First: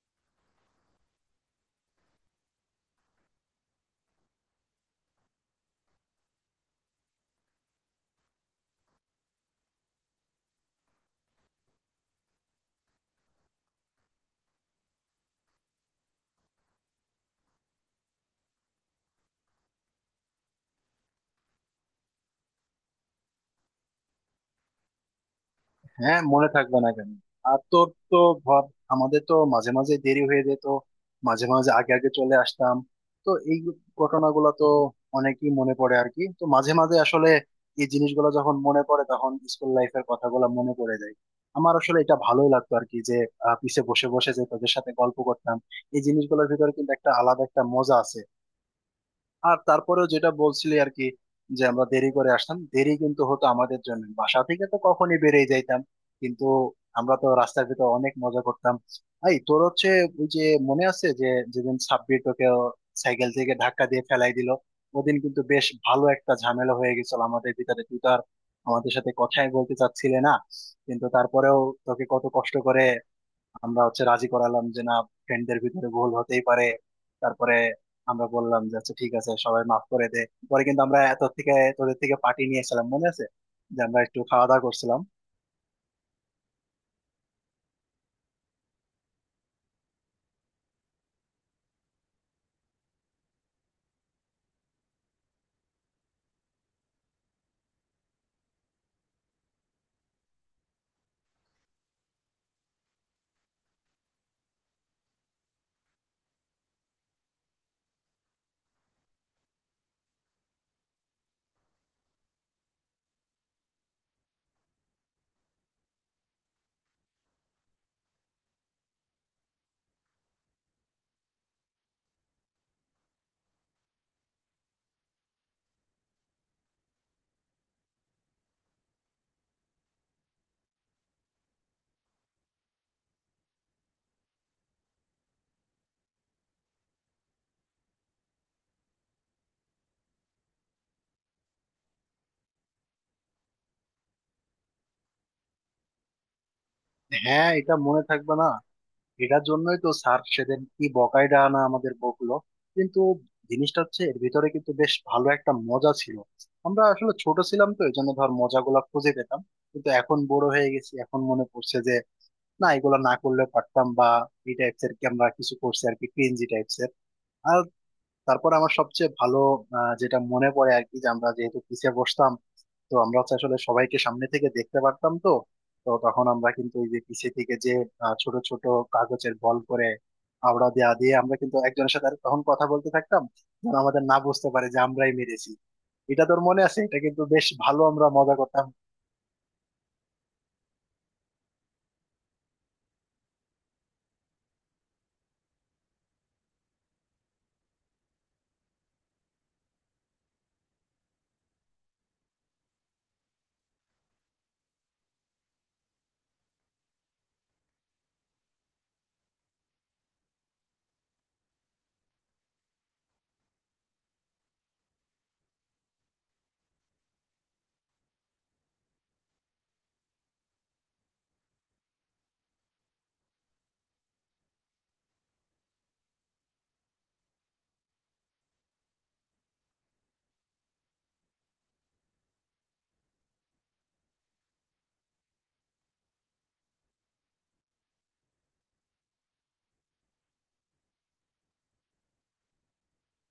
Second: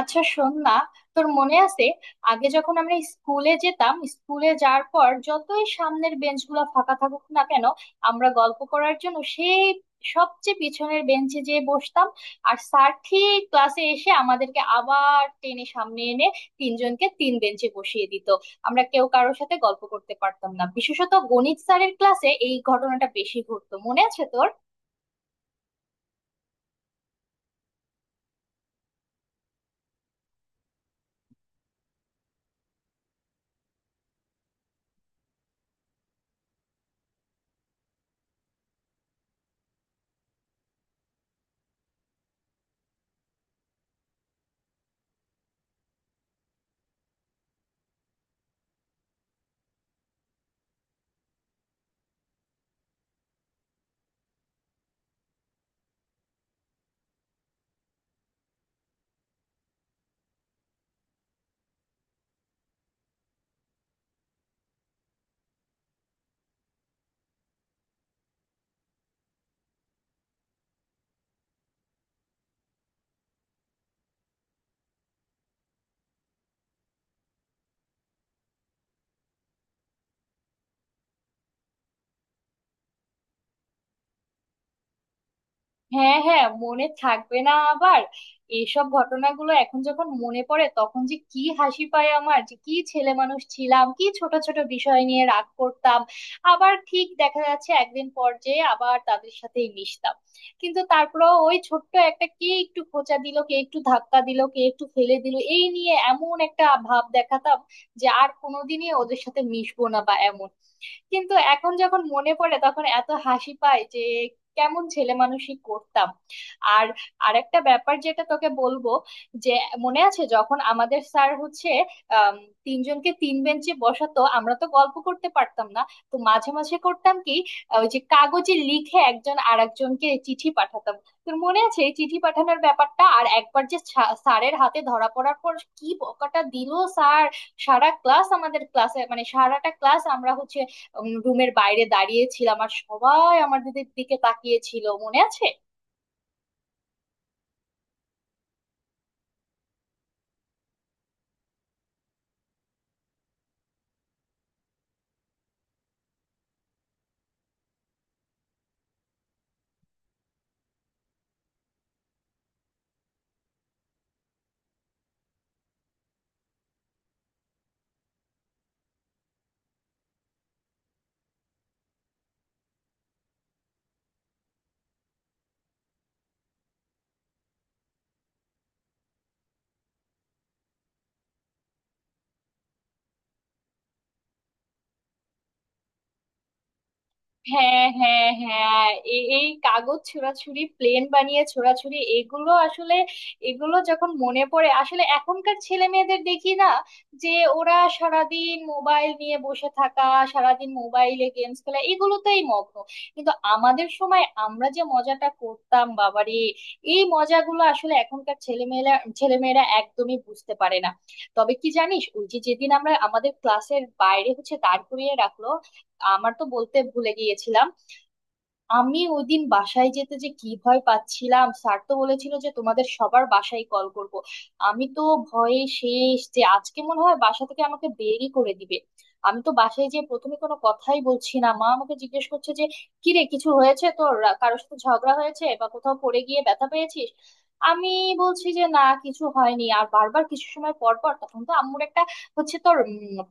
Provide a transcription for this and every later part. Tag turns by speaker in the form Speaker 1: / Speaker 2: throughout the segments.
Speaker 1: আচ্ছা, শোন না, তোর মনে আছে আগে যখন আমরা স্কুলে যেতাম, স্কুলে যাওয়ার পর যতই সামনের বেঞ্চগুলো ফাঁকা থাকুক না কেন, আমরা গল্প করার জন্য সেই সবচেয়ে পিছনের বেঞ্চে যেয়ে বসতাম। আর স্যার ঠিক ক্লাসে এসে আমাদেরকে আবার টেনে সামনে এনে তিনজনকে তিন বেঞ্চে বসিয়ে দিত, আমরা কেউ কারোর সাথে গল্প করতে পারতাম না। বিশেষত গণিত স্যারের ক্লাসে এই ঘটনাটা বেশি ঘটতো, মনে আছে তোর?
Speaker 2: হ্যাঁ, মনে থাকবে না কেন? আর তোর তো ভাব, আমাদের তো মাঝে মাঝে দেরি হয়ে যেত, মাঝে মাঝে আগে আগে চলে আসতাম। তো এই ঘটনাগুলো তো অনেকই মনে পড়ে আর কি। তো মাঝে মাঝে আসলে এই জিনিসগুলো যখন মনে পড়ে, তখন স্কুল লাইফের কথাগুলো মনে পড়ে যায়। আমার আসলে এটা ভালোই লাগতো আর কি, যে পিছে বসে বসে যে তোদের সাথে গল্প করতাম, এই জিনিসগুলোর ভিতরে কিন্তু একটা আলাদা একটা মজা আছে। আর তারপরেও যেটা বলছিলি আর কি, যে আমরা দেরি করে আসতাম, দেরি কিন্তু হতো আমাদের জন্য, বাসা থেকে তো কখনই বেরিয়ে যাইতাম, কিন্তু আমরা তো রাস্তার ভিতর অনেক মজা করতাম। এই তোর হচ্ছে ওই যে মনে আছে যে যেদিন সাব্বির তোকে সাইকেল থেকে ধাক্কা দিয়ে ফেলাই দিল, ওদিন কিন্তু বেশ ভালো একটা ঝামেলা হয়ে গেছিল আমাদের ভিতরে। তুই তো আর আমাদের সাথে কথাই বলতে চাচ্ছিলে না, কিন্তু তারপরেও তোকে কত কষ্ট করে আমরা হচ্ছে রাজি করালাম, যে না, ফ্রেন্ডদের ভিতরে ভুল হতেই পারে। তারপরে আমরা বললাম যে আচ্ছা ঠিক আছে, সবাই মাফ করে দে। পরে কিন্তু আমরা এত থেকে তোদের থেকে পার্টি নিয়ে এসেছিলাম, মনে আছে? যে আমরা একটু খাওয়া দাওয়া করছিলাম।
Speaker 1: হ্যাঁ হ্যাঁ, মনে থাকবে না আবার! এইসব ঘটনাগুলো এখন যখন মনে পড়ে তখন যে কি হাসি পায় আমার, যে কি ছেলে মানুষ ছিলাম, কি ছোট ছোট বিষয় নিয়ে রাগ করতাম। আবার ঠিক দেখা যাচ্ছে একদিন পর যে আবার তাদের সাথেই মিশতাম। কিন্তু তারপরেও ওই ছোট্ট একটা, কে একটু খোঁচা দিল, কে একটু ধাক্কা দিল, কে একটু ফেলে দিল, এই নিয়ে এমন একটা ভাব দেখাতাম যে আর কোনোদিনই ওদের সাথে মিশবো না বা এমন। কিন্তু এখন যখন মনে পড়ে তখন এত হাসি পায় যে কেমন ছেলে মানুষই করতাম। আর আরেকটা ব্যাপার যেটা তোকে বলবো, যে মনে আছে যখন আমাদের স্যার হচ্ছে আম, তিনজনকে তিন বেঞ্চে বসাতো, আমরা তো গল্প করতে পারতাম না। তো মাঝে মাঝে করতাম কি, ওই যে কাগজে লিখে একজন আরেকজনকে চিঠি পাঠাতাম। তোর মনে আছে এই চিঠি পাঠানোর ব্যাপারটা? আর একবার যে স্যারের হাতে ধরা পড়ার পর কি বকাটা দিল স্যার! সারা ক্লাস, আমাদের ক্লাসে মানে সারাটা ক্লাস আমরা হচ্ছে রুমের বাইরে দাঁড়িয়ে ছিলাম, আর সবাই আমার দিকে দিকে তাকিয়ে ছিল, মনে আছে?
Speaker 2: হ্যাঁ, এটা মনে থাকবে না? এটার জন্যই তো স্যার সেদিন কি বকাইডা না আমাদের বকলো। কিন্তু জিনিসটা হচ্ছে এর ভিতরে কিন্তু বেশ ভালো একটা মজা ছিল। আমরা আসলে ছোট ছিলাম তো এই জন্য ধর মজাগুলা খুঁজে পেতাম, কিন্তু এখন বড় হয়ে গেছি, এখন মনে পড়ছে যে না, এগুলো না করলে পারতাম, বা এই টাইপস এর কি আমরা কিছু করছি আর কি, ক্রিঞ্জি টাইপস এর। আর তারপর আমার সবচেয়ে ভালো যেটা মনে পড়ে আর কি, যে আমরা যেহেতু পিছিয়ে বসতাম, তো আমরা হচ্ছে আসলে সবাইকে সামনে থেকে দেখতে পারতাম। তো তো তখন আমরা কিন্তু ওই যে পিছিয়ে থেকে যে ছোট ছোট কাগজের বল করে আবড়া দেয়া দিয়ে আমরা কিন্তু একজনের সাথে আর তখন কথা বলতে থাকতাম, যেন আমাদের না বুঝতে পারে যে আমরাই মেরেছি। এটা তোর মনে আছে? এটা কিন্তু বেশ ভালো
Speaker 1: হ্যাঁ
Speaker 2: আমরা
Speaker 1: হ্যাঁ
Speaker 2: মজা করতাম।
Speaker 1: হ্যাঁ, এই কাগজ ছোঁড়াছুড়ি, প্লেন বানিয়ে ছোঁড়াছুড়ি, এগুলো আসলে, এগুলো যখন মনে পড়ে আসলে এখনকার ছেলে মেয়েদের দেখি না, যে ওরা সারাদিন মোবাইল নিয়ে বসে থাকা, সারাদিন মোবাইলে গেমস খেলা, এগুলোতেই মগ্ন। কিন্তু আমাদের সময় আমরা যে মজাটা করতাম বাবারে! এই মজাগুলো আসলে এখনকার ছেলেমেয়েরা, ছেলেমেয়েরা একদমই বুঝতে পারে না। তবে কি জানিস, ওই যে যেদিন আমরা আমাদের ক্লাসের বাইরে হচ্ছে দাঁড় করিয়ে রাখলো, আমার তো বলতে ভুলে গিয়েছিলাম, আমি ওইদিন বাসায় যেতে যে কি ভয় পাচ্ছিলাম! স্যার তো বলেছিল যে তোমাদের সবার বাসায় কল করব। আমি তো ভয়ে শেষ যে আজকে মনে হয় বাসা থেকে আমাকে বেরই করে দিবে। আমি তো বাসায় যেয়ে প্রথমে কোনো কথাই বলছি না, মা আমাকে জিজ্ঞেস করছে যে কি রে, কিছু হয়েছে তোর? কারোর সাথে ঝগড়া হয়েছে, বা কোথাও পড়ে গিয়ে ব্যথা পেয়েছিস? আমি বলছি যে না, কিছু হয়নি। আর বারবার কিছু সময় পর পর, তখন তো আম্মুর একটা হচ্ছে তোর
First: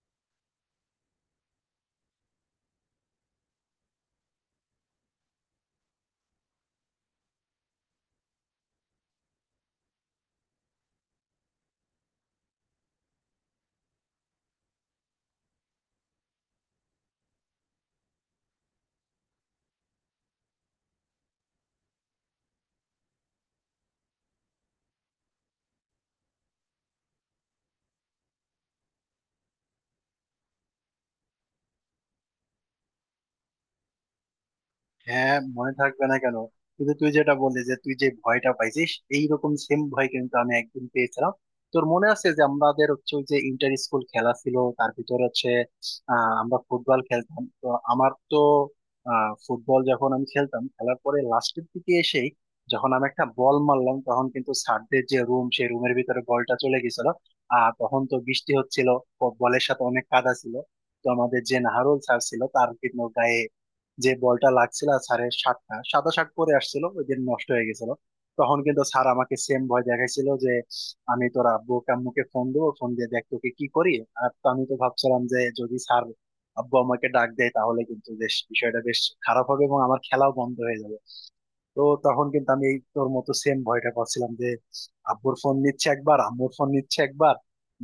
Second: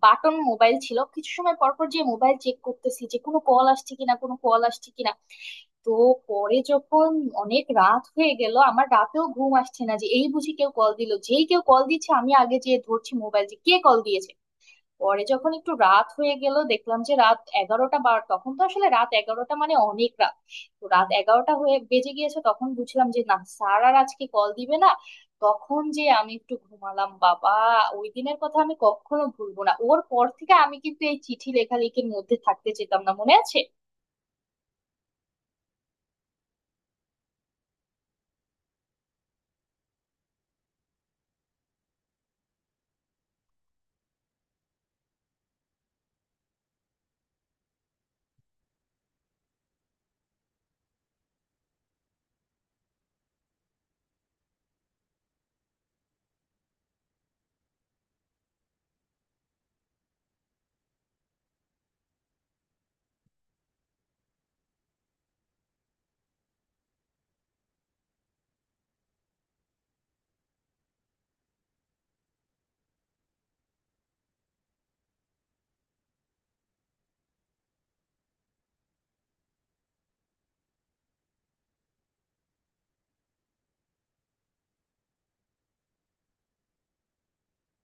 Speaker 1: বাটন মোবাইল ছিল, কিছু সময় পর পর যে মোবাইল চেক করতেছি যে কোনো কল আসছে কিনা, কোনো কল আসছে কিনা। তো পরে যখন অনেক রাত হয়ে গেল, আমার রাতেও ঘুম আসছে না, যে এই বুঝি কেউ কল দিল, যেই কেউ কল দিচ্ছে আমি আগে যে ধরছি মোবাইল, যে কে কল দিয়েছে। পরে যখন একটু রাত হয়ে গেল, দেখলাম যে রাত 11টা বার, তখন তো আসলে রাত 11টা মানে অনেক রাত। তো রাত 11টা হয়ে বেজে গিয়েছে, তখন বুঝলাম যে না, স্যার আর আজকে কল দিবে না। তখন যে আমি একটু ঘুমালাম বাবা! ওই দিনের কথা আমি কখনো ভুলবো না, ওর পর থেকে আমি কিন্তু এই চিঠি লেখালেখির মধ্যে থাকতে যেতাম না, মনে আছে?
Speaker 2: হ্যাঁ, মনে থাকবে না কেন? কিন্তু তুই যেটা বললি যে তুই যে ভয়টা পাইছিস, এইরকম সেম ভয় কিন্তু আমি একদিন পেয়েছিলাম। তোর মনে আছে যে আমাদের হচ্ছে ওই যে ইন্টার স্কুল খেলা ছিল, তার ভিতরে হচ্ছে আমরা ফুটবল খেলতাম। তো আমার তো ফুটবল যখন আমি খেলতাম, খেলার পরে লাস্টের দিকে এসেই যখন আমি একটা বল মারলাম, তখন কিন্তু স্যারদের যে রুম, সেই রুমের ভিতরে বলটা চলে গেছিল। আর তখন তো বৃষ্টি হচ্ছিল, বলের সাথে অনেক কাদা ছিল। তো আমাদের যে নাহারুল স্যার ছিল, তার কিন্তু গায়ে যে বলটা লাগছিল, আর স্যারের শার্টটা সাদা শার্ট পরে আসছিল ওই দিন, নষ্ট হয়ে গেছিল। তখন কিন্তু স্যার আমাকে সেম ভয় দেখাইছিল যে আমি তোর আব্বু আম্মুকে ফোন দেবো, ফোন দিয়ে দেখ তোকে কি করি। আর তো আমি তো ভাবছিলাম যে যদি স্যার আব্বু আমাকে ডাক দেয়, তাহলে কিন্তু বেশ বিষয়টা বেশ খারাপ হবে, এবং আমার খেলাও বন্ধ হয়ে যাবে। তো তখন কিন্তু আমি এই তোর মতো সেম ভয়টা করছিলাম যে আব্বুর ফোন নিচ্ছে একবার, আম্মুর ফোন নিচ্ছে একবার,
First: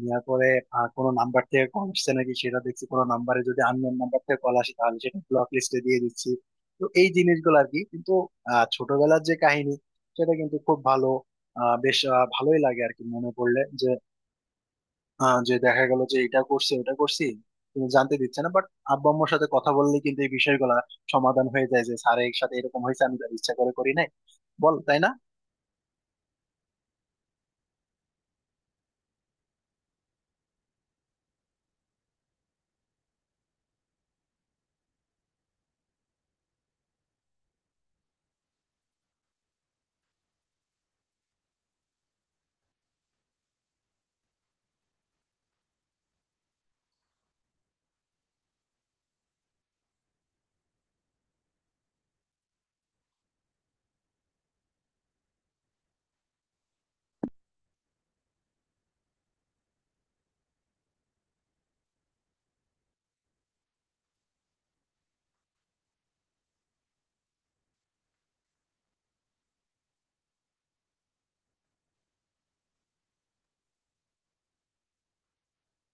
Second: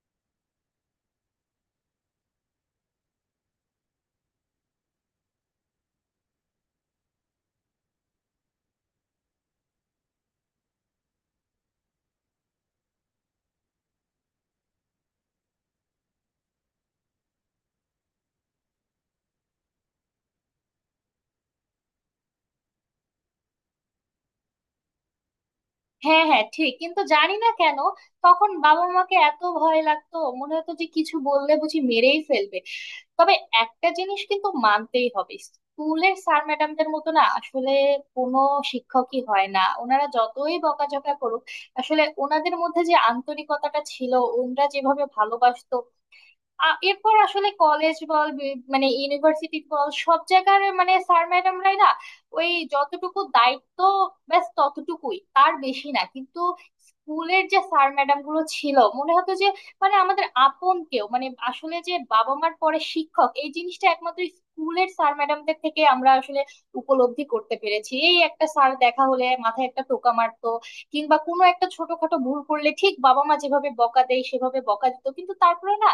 Speaker 2: নেওয়ার পরে কোনো নাম্বার থেকে কল আসছে নাকি সেটা দেখছি, কোনো নাম্বারে যদি আননোন নাম্বার থেকে কল আসে তাহলে সেটা ব্লক লিস্টে দিয়ে দিচ্ছি। তো এই জিনিসগুলো আর কি, কিন্তু ছোটবেলার যে কাহিনী, সেটা কিন্তু খুব ভালো ভালোই লাগে আর কি মনে পড়লে, যে যে দেখা গেল যে এটা করছি ওটা করছি, তুমি জানতে দিচ্ছে না, বাট আব্বা আম্মুর সাথে কথা বললে কিন্তু এই বিষয়গুলা সমাধান হয়ে যায়, যে স্যারের সাথে এরকম হয়েছে, আমি তার ইচ্ছা করে করি নাই। বল, তাই না?
Speaker 1: হ্যাঁ হ্যাঁ ঠিক। কিন্তু জানি না কেন তখন বাবা মাকে এত ভয় লাগতো, মনে হতো যে কিছু বললে বুঝি মেরেই ফেলবে। তবে একটা জিনিস কিন্তু মানতেই হবে, স্কুলের স্যার ম্যাডামদের মতো না আসলে কোনো শিক্ষকই হয় না। ওনারা যতই বকাঝকা করুক, আসলে ওনাদের মধ্যে যে আন্তরিকতাটা ছিল, ওনারা যেভাবে ভালোবাসতো, এরপর আসলে কলেজ বল, মানে ইউনিভার্সিটি বল, সব জায়গার মানে স্যার ম্যাডামরাই না, ওই যতটুকু দায়িত্ব ব্যাস ততটুকুই, তার বেশি না। কিন্তু স্কুলের যে স্যার ম্যাডাম গুলো ছিল মনে হতো যে মানে আমাদের আপন কেউ। মানে আসলে যে বাবা মার পরে শিক্ষক, এই জিনিসটা একমাত্র স্কুলের স্যার ম্যাডামদের থেকে আমরা আসলে উপলব্ধি করতে পেরেছি। এই একটা স্যার দেখা হলে মাথায় একটা টোকা মারতো, কিংবা কোনো একটা ছোটখাটো ভুল করলে ঠিক বাবা মা যেভাবে বকা দেয় সেভাবে বকা দিত, কিন্তু তারপরে না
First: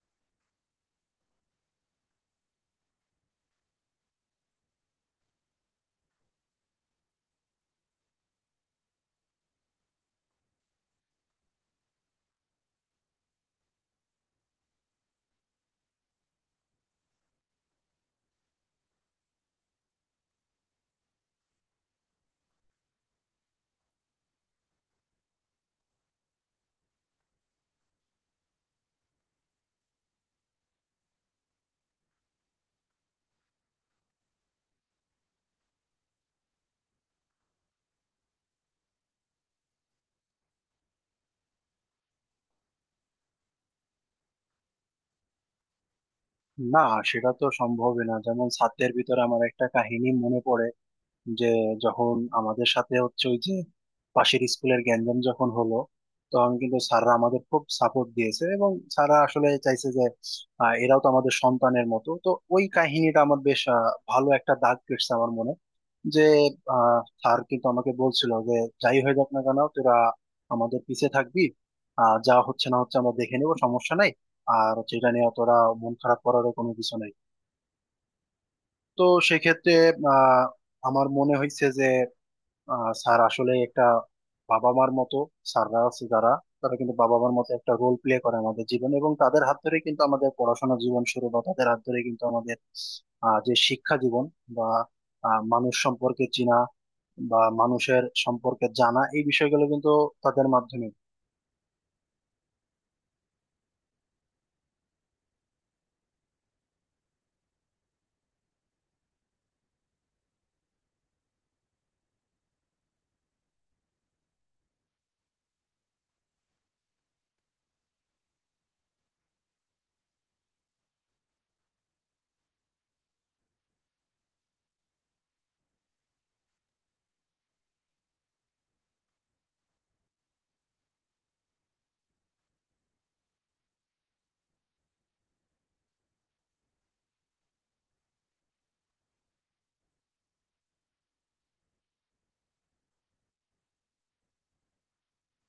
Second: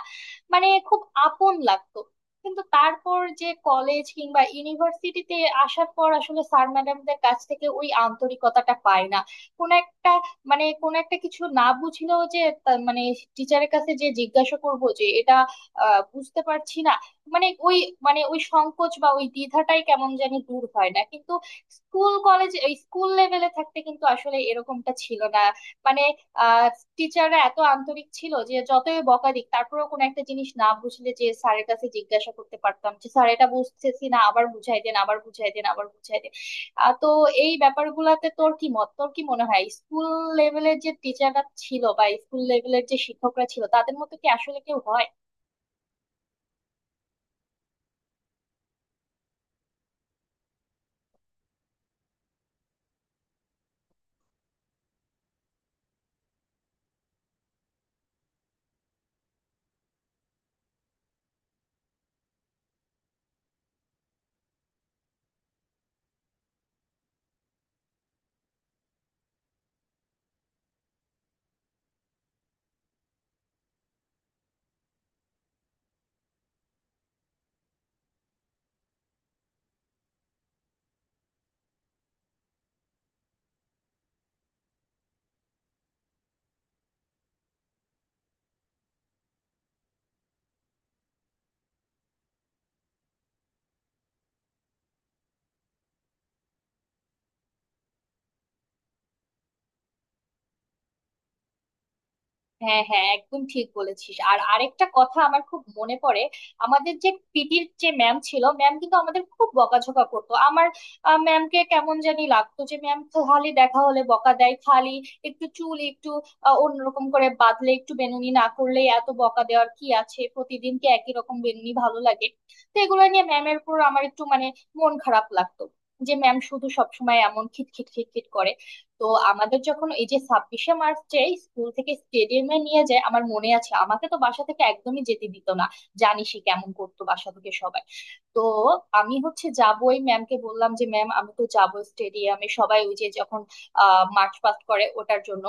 Speaker 1: মানে খুব আপন লাগতো। কিন্তু তারপর যে কলেজ কিংবা ইউনিভার্সিটিতে আসার পর আসলে স্যার ম্যাডামদের কাছ থেকে ওই আন্তরিকতাটা পায় না। কোন একটা, মানে কোন একটা কিছু না বুঝলেও যে মানে টিচারের কাছে যে জিজ্ঞাসা করবো যে এটা বুঝতে পারছি না, মানে ওই, মানে ওই সংকোচ বা ওই দ্বিধাটাই কেমন জানি দূর হয় না। কিন্তু স্কুল কলেজ, এই স্কুল লেভেলে থাকতে কিন্তু আসলে এরকমটা ছিল না। মানে আহ টিচাররা এত আন্তরিক ছিল যে যতই বকা দিক তারপরেও কোনো একটা জিনিস না বুঝলে যে স্যারের কাছে জিজ্ঞাসা করতে পারতাম যে স্যার এটা বুঝতেছি না, আবার বুঝাই দেন, আবার বুঝাই দেন, আবার বুঝাই দেন। তো এই ব্যাপারগুলাতে তোর কি মত? তোর কি মনে হয় স্কুল লেভেলের যে টিচাররা ছিল বা স্কুল লেভেলের যে শিক্ষকরা ছিল, তাদের মতো কি আসলে কেউ হয়?
Speaker 2: না, সেটা তো সম্ভবই না। যেমন ছাত্রের ভিতরে আমার একটা কাহিনী মনে পড়ে যে যখন আমাদের সাথে হচ্ছে ওই যে পাশের স্কুলের গ্যাঞ্জাম যখন হলো, তখন কিন্তু স্যাররা আমাদের খুব সাপোর্ট দিয়েছে, এবং স্যাররা আসলে চাইছে যে এরাও তো আমাদের সন্তানের মতো। তো ওই কাহিনীটা আমার বেশ ভালো একটা দাগ কেটেছে আমার মনে, যে স্যার কিন্তু আমাকে বলছিল যে যাই হয়ে যাক না কেন, তোরা আমাদের পিছে থাকবি, যা হচ্ছে না হচ্ছে আমরা দেখে নেবো, সমস্যা নাই। আর হচ্ছে এটা নিয়ে তোরা মন খারাপ করারও কোনো কিছু নাই। তো সেক্ষেত্রে আহ আমার মনে হয়েছে যে স্যার আসলে একটা বাবা মার মতো। স্যাররা আছে যারা, তারা কিন্তু বাবা মার মতো একটা রোল প্লে করে আমাদের জীবন, এবং তাদের হাত ধরে কিন্তু আমাদের পড়াশোনা জীবন শুরু, বা তাদের হাত ধরে কিন্তু আমাদের যে শিক্ষা জীবন, বা মানুষ সম্পর্কে চেনা বা মানুষের সম্পর্কে জানা, এই বিষয়গুলো কিন্তু তাদের মাধ্যমে।
Speaker 1: হ্যাঁ হ্যাঁ, একদম ঠিক বলেছিস। আর আরেকটা কথা আমার খুব মনে পড়ে, আমাদের যে পিটির যে ম্যাম ছিল, ম্যাম কিন্তু আমাদের খুব বকাঝকা করতো। আমার ম্যামকে কেমন জানি লাগতো, যে ম্যাম খালি দেখা হলে বকা দেয়, খালি একটু চুল একটু অন্যরকম করে বাঁধলে, একটু বেনুনি না করলে, এত বকা দেওয়ার কি আছে? প্রতিদিন কি একই রকম বেনুনি ভালো লাগে? তো এগুলো নিয়ে ম্যামের উপর আমার একটু মানে মন খারাপ লাগতো, যে ম্যাম শুধু সবসময় এমন খিটখিট খিটখিট করে। তো আমাদের যখন এই যে 26শে মার্চে স্কুল থেকে স্টেডিয়ামে নিয়ে যায়, আমার মনে আছে আমাকে তো বাসা থেকে একদমই যেতে দিত না। জানিসই কেমন করতো বাসা থেকে সবাই। তো আমি হচ্ছে যাবো, ওই ম্যামকে বললাম যে ম্যাম আমি তো যাবো স্টেডিয়ামে, সবাই ওই যে যখন মার্চ পাস্ট করে ওটার জন্য।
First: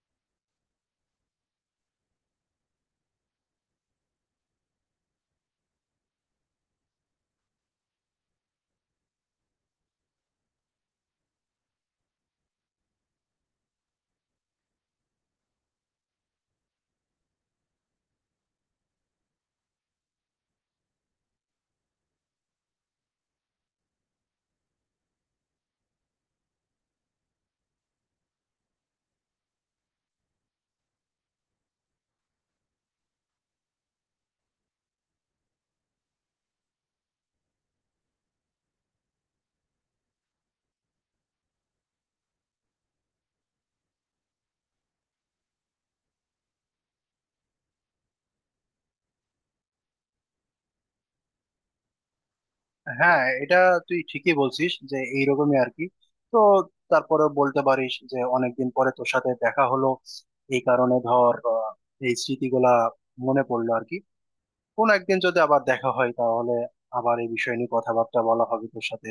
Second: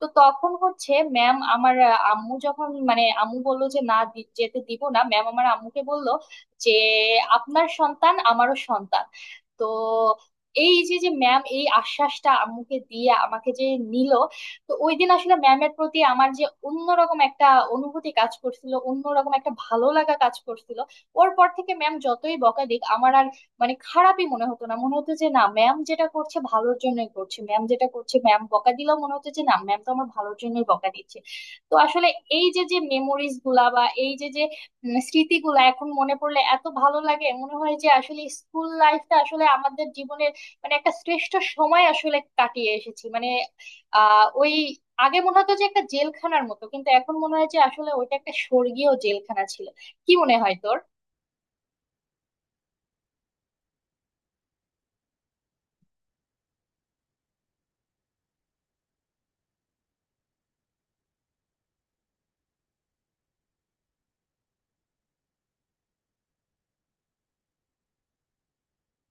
Speaker 1: তো তখন হচ্ছে ম্যাম আমার আম্মু যখন, মানে আম্মু বললো যে না, যেতে দিব না, ম্যাম আমার আম্মুকে বললো যে আপনার সন্তান আমারও সন্তান। তো এই যে যে ম্যাম এই আশ্বাসটা আম্মুকে দিয়ে আমাকে যে নিল, তো ওই দিন আসলে ম্যামের প্রতি আমার যে অন্যরকম একটা অনুভূতি কাজ করছিল, অন্যরকম একটা ভালো লাগা কাজ করছিল। ওর পর থেকে ম্যাম যতই বকা দিক আমার আর মানে খারাপই মনে হতো না, মনে হতো যে না ম্যাম যেটা করছে ভালোর জন্যই করছে, ম্যাম যেটা করছে ম্যাম বকা দিলেও মনে হতো যে না ম্যাম তো আমার ভালোর জন্যই বকা দিচ্ছে। তো আসলে এই যে যে মেমোরিজ গুলা, বা এই যে যে স্মৃতিগুলা এখন মনে পড়লে এত ভালো লাগে, মনে হয় যে আসলে স্কুল লাইফটা আসলে আমাদের জীবনের মানে একটা শ্রেষ্ঠ সময় আসলে কাটিয়ে এসেছি। মানে ওই আগে মনে হতো যে একটা জেলখানার মতো, কিন্তু এখন মনে হয় যে আসলে ওইটা একটা স্বর্গীয় জেলখানা ছিল। কি মনে হয় তোর?
Speaker 2: হ্যাঁ, এটা তুই ঠিকই বলছিস যে এইরকমই আর কি। তো তারপরে বলতে পারিস যে অনেকদিন পরে তোর সাথে দেখা হলো, এই কারণে ধর এই স্মৃতিগুলা মনে পড়লো আর কি। কোন একদিন যদি আবার দেখা হয় তাহলে আবার এই বিষয় নিয়ে কথাবার্তা বলা হবে তোর সাথে।